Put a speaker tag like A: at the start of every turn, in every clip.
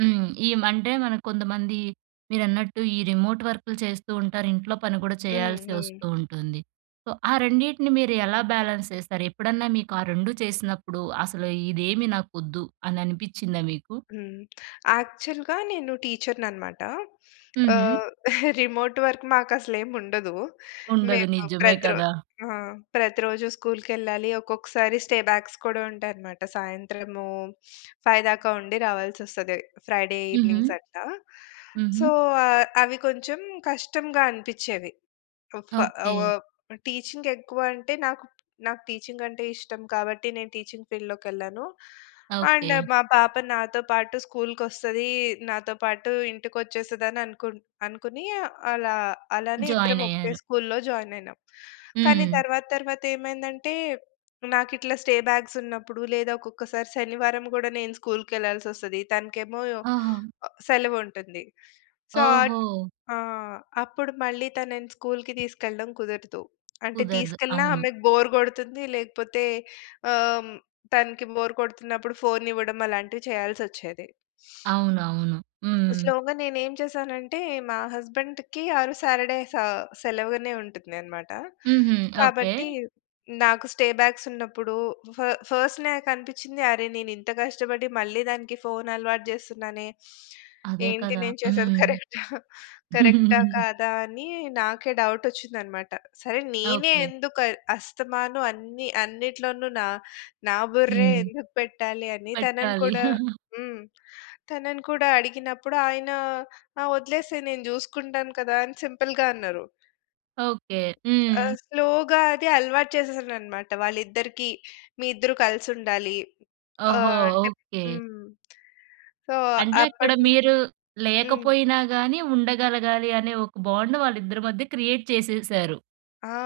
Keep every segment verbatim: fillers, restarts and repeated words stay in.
A: హ్మ్. ఈ మండే మనం కొంతమంది మీరన్నట్టు ఈ రిమోట్ వర్క్‌లు చేస్తూ ఉంటారు. ఇంట్లో పని కూడా
B: హ్మ్.
A: చేయాల్సి
B: హ్మ్.
A: వస్తూ ఉంటుంది. సో, ఆ రెండింటిని మీరెలా బ్యాలెన్స్ చేస్తారు? ఎప్పుడన్నా మీకు ఆ రెండూ చేసినప్పుడు అసలు ఇదేమీ నాకొద్దు అని అనిపిచ్చిందా మీకు?
B: హ్మ్. యాక్చువల్‌గా నేను టీచర్‌నన్నమాట.
A: హుహు.
B: ఆహ్, రిమోట్ వర్క్ మాకసలేం ఉండదు.
A: ఉండదు.
B: మేము
A: నిజమే
B: ప్రతి రో
A: కదా!
B: ఆ! ప్రతిరోజూ స్కూల్‌కేళ్ళాలి. ఒక్కొక్కసారి స్టే బ్యాక్స్ కూడా ఉంటాయన్నమాట. సాయంత్రము ఫైవ్ దాకా ఉండి రావాల్సి వస్తది. ఫ్రైడే
A: హుహు.
B: ఈవెనింగ్స్ అట్ల.
A: హుహు.
B: సో, అవి కొంచెం కష్టంగా అనిపించేవి. ఫ
A: ఓకే.
B: ఆహ్, టీచింగ్ ఎక్కువంటే నాకు నాకు టీచింగ్ అంటే ఇష్టం కాబట్టి నేను టీచింగ్ ఫీల్డ్‌లోకెళ్ళాను. And,
A: okay.
B: మా పాప నాతో పాటు స్కూల్‌కొస్తది, నాతో పాటు ఇంటికొచ్చేస్తదననుకుం అనుకుని అలా అలానే ఇద్దరం ఒకే
A: జాయినయ్యారు.
B: స్కూల్‌లో జాయిన్ అయినాం. కానీ
A: హ్మ్.
B: తర్వాత తర్వాతేమైందంటే నాకిట్లా స్టే బ్యాక్సున్నప్పుడు లేదా ఒక్కొక్కసారి శనివారం కూడా నేను స్కూల్‌కెళ్ళాల్సొస్తది. తనకేమో ఒ
A: ఆహా!
B: సెలవుంటుంది. సో, అట్
A: ఓహో!
B: ఆ! అప్పుడు మళ్ళీ తనని స్కూల్‌కి తీసుకెళ్ళడం కుదరదు. అంటే
A: కుదరదు.
B: తీసుకెళ్ళినా
A: అవును.
B: ఆమెకు బోర్ కొడుతుంది, లేకపోతే ఆహ్, తనకి బోర్ కొడుతున్నప్పుడు ఫోన్ ఇవ్వడం అలాంటివి చేయాల్సచ్చేది.
A: అవునవును. హ్మ్.
B: స్లోగా, నేనేం చేసానంటే, మా హస్బెండ్‌కి ఆరోజు సాటర్డే స సెలవుగానే ఉంటుందన్నమాట.
A: హుహు. ఓకే.
B: కాబట్టి నాకు స్టే బ్యాక్సున్నప్పుడు ఫ ఫస్ట్ నాకనిపిచ్చింది అరె, నేనింత కష్టపడి మళ్ళీ దానికి ఫోన్ అలవాటు చేస్తున్నానే
A: అదే
B: ఏంటి,
A: కదా!
B: నేను చేసేది
A: హ్మ్.
B: కరెక్టా, కరెక్టా కాదా? అని నాకే డౌటచ్చిందన్నమాట. సరే, నేనే
A: ఓకే.
B: ఎందుకు అస్తమాను అన్ని అన్నిట్లోనూ న నా బుర్రే
A: హ్మ్.
B: ఎందుకు పెట్టాలని తనను
A: పెట్టాలి.
B: కూడా హ్మ్. తనను కూడా అడిగినప్పుడు, ఆయన "ఆ వదిలేసేయి, నేను చూసుకుంటాను కదా!" అని సింపుల్‌గా అన్నరు.
A: ఓకే.
B: ఆ!
A: హ్మ్.
B: స్లోగా అది అలవాటు చేసేసానన్నమాట వాళ్ళిద్దరికీ. మీ ఇద్దరు కలిసుండాలి.
A: ఓహో!
B: ఆహ్, అంటే
A: ఓకే.
B: హ్మ్. సో,
A: అంటే అక్కడ
B: అప్పటినుంచి
A: మీరు
B: హ్మ్.
A: లేకపోయినా గాని ఉండగలగాలి, అనే ఒక బాండ్ వాళ్ళిద్దరి మధ్య క్రియేట్ చేసేసారు.
B: ఆ!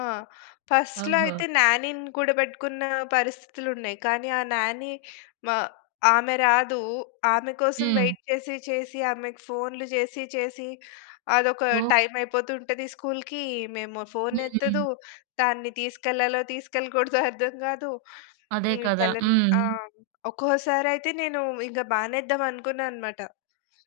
B: ఫస్ట్‌లో
A: ఓహో!
B: అయితే న్యానీని కూడా పెట్టుకున్న పరిస్థితులు ఉన్నాయి. కానీ ఆ నాని మా ఆమె రాదు. ఆమె కోసం
A: హ్మ్.
B: వెయిట్ చేసి చేసి, ఆమెకి ఫోన్లు చేసి చేసి అదొక
A: ఓహ్!
B: టైమైపోతుంటది స్కూల్‌కి. ఇమేమో
A: హ్మ్.
B: ఫోనెత్తదు. దాన్ని తీసుకెళ్ళాలో, తీసుకెళ్ళకూడదో అర్థం కాదు.
A: అదే
B: ఇ
A: కదా!
B: తెలన్ ఆ!
A: హ్మ్.
B: ఒక్కోసారి అయితే నేను ఇంక మానేద్దాం అనుకున్నానన్నమాట.